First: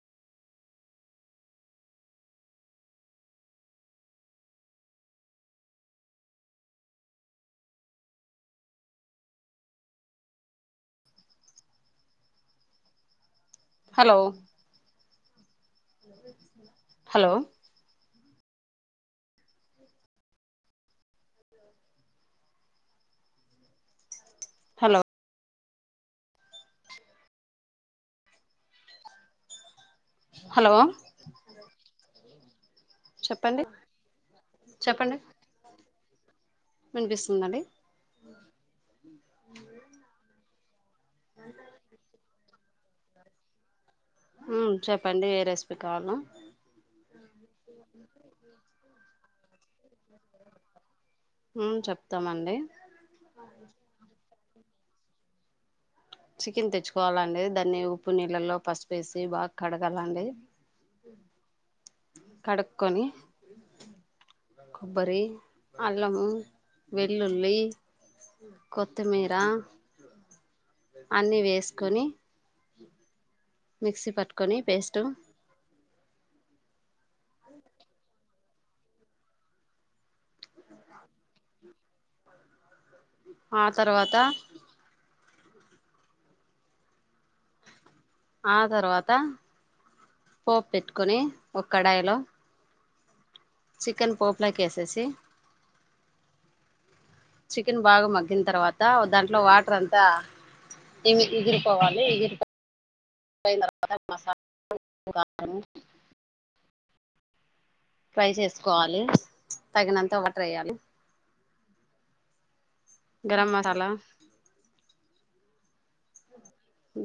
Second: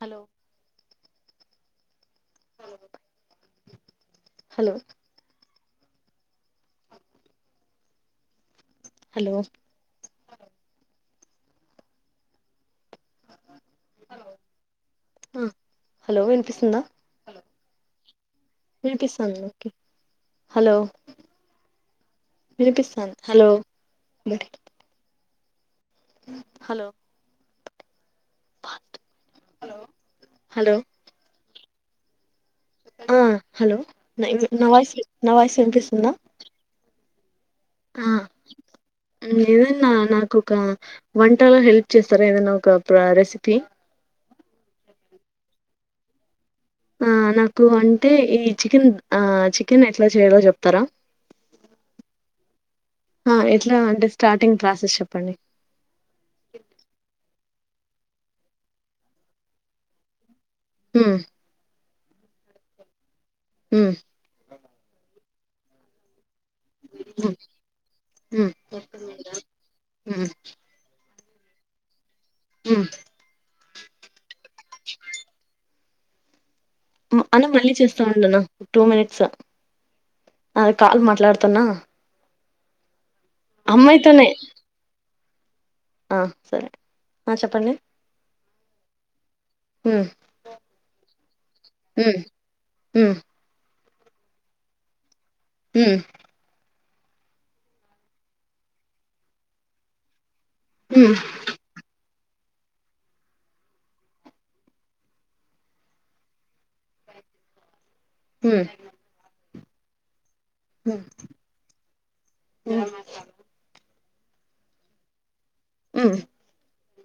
hello hello hello hello hello ఆ hello ఇనిపిస్తుందా hello ఇనిపిస్థాన్ దా నీకి హలో వినిపిస్తన్ హలో హలో హలో వాతు హలో హలో ఆ చెప్పండి హలో నవాస్ నవాయిస్ వినిపిస్ న్న మణిపిస్ ఆ ఎదన్నా నాకొక వంటలో హెల్ప్ చేస్తారా ఏదైనా ఒక తా రెసిపి మ్మ్ చెప్పండి ఏ రెస్ పి కాలం ఆ నాకు అంటే ఈ చికెన్ ఆ చికెన్ ఎట్లా చేయాలో చెప్తారా మ్మ్ చెప్తామండి మ్మ్ ఎట్లా అంటే స్టార్ట్ టింగ్ క్లాసెస్ చెప్పండి చికెన్ తెచ్చుకోవాలండి దాన్ని ఉప్పు నీళ్ళలో పసుపేసి బాగా కడగాలండి మ్మ్ కడుక్కొని మ్మ్ కొబ్బరి అల్లము వెల్లుల్లి మ్మ్ కొత్తిమీరా మ్మ్ అన్ని వేసుకొని ఆ మిక్సీ పట్టుకొని పేస్ట్ అని మళ్ళీ చేస్తా ఉండన్న టూ మినిట్స్ అ కాల్ మాట్లాడుతాన్నా ఆ తర్వాత ఆ సరే ఆ చెప్పండి ఆ తర్వాత ఉమ్ పోపు పెట్టుకుని ఒక కడాయిలో హ చికెన్ పోప్లాకెసేసి హ చికెన్ బాగా మగ్గిన తర్వాత దాంట్లో వాటర్ అంతా ఉమ్ ఇగిరుపోవాలి ఈగిరు మసాలా ట్రై ఉమ్ చేసుకోవాలి తగినంత ఒ ట్రాలి ఉమ్ గరం మసాలా ఆ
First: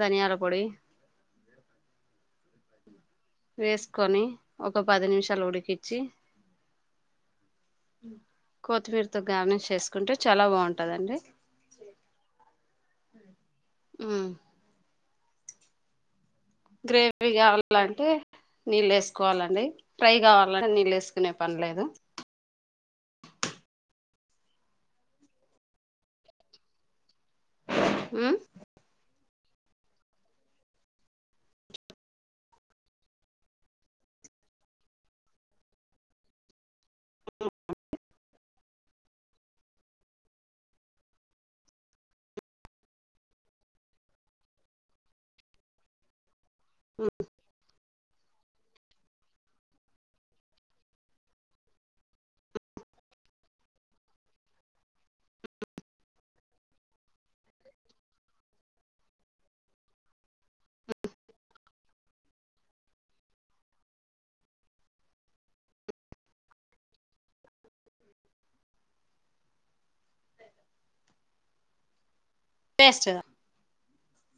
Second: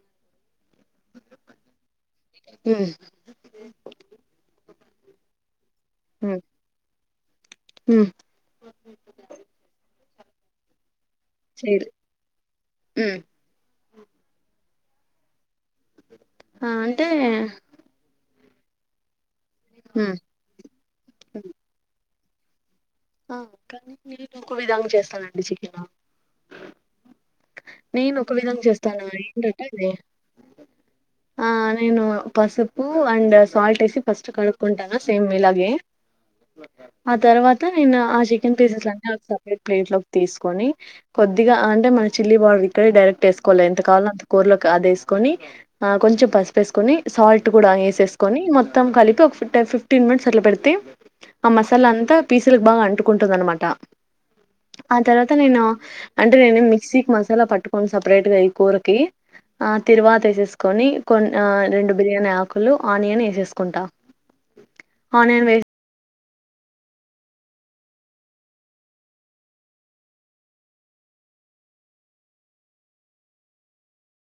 ధనియాల పొడి ఆ వేసుకొని ఒక పది నిమిషాలు ఉడికి జి ఉమ్ ఉమ్ కొత్తిమీరతో గార్నిష్ చేసుకుంటే చాలా బాగుంటదండి చైర్ అ ఆ అ గ్రేవీ కావాలంటే నీల్ వేసే సుకోవాలండి ఫ్రై ఉమ్ కావాలని నీళ్ళు వేసుకునే పనిలేదు ఆ కానీ నేను ఒక విధంగా చేస్తానండి చికెన్ నేను ఒక ఉమ్ విధం చేస్తాను అడి ఆ నేను పసుపు అండ్ సాల్ట్ వేసి ఫస్ట్ కడుక్కుంటాను సేమ్ మీ ఇలాగే ఆ తర్వాత నేను ఆశిక్ చికెన్ పీసెస్ లన్నీ సపరేట్ ప్లేట్లోకి తీసుకొని కొద్దిగా అంటే మా చిల్లీ బౌడర్ ఇక్కడ డైరెక్ట్ వేకోలి ఎంత కావాలో అంత కూరలో అది వేసుకని కొంచెం పసు సుకున సాల్ట్ కూడాేసు కొన్ని మొత్తం కలిపి ఫిప్ట్న్ మినిట్స్ అలా పెడితే మసాలా అంతా పీసులకి బాగా అంటుకుంటుంది అనమాట ఆ తర్వాత నేను అంటే నేనేం మిక్సీకి మసాలా పట్టుకని సపరేట్ గా ఈ కూరకి ఆ తిరువాత వేసేసుకొని కొ రెండు బిర్యానీ ఆకులు ఆనియన్ వేసేసుకుంటా ఆనియన్ వే బేస్ట్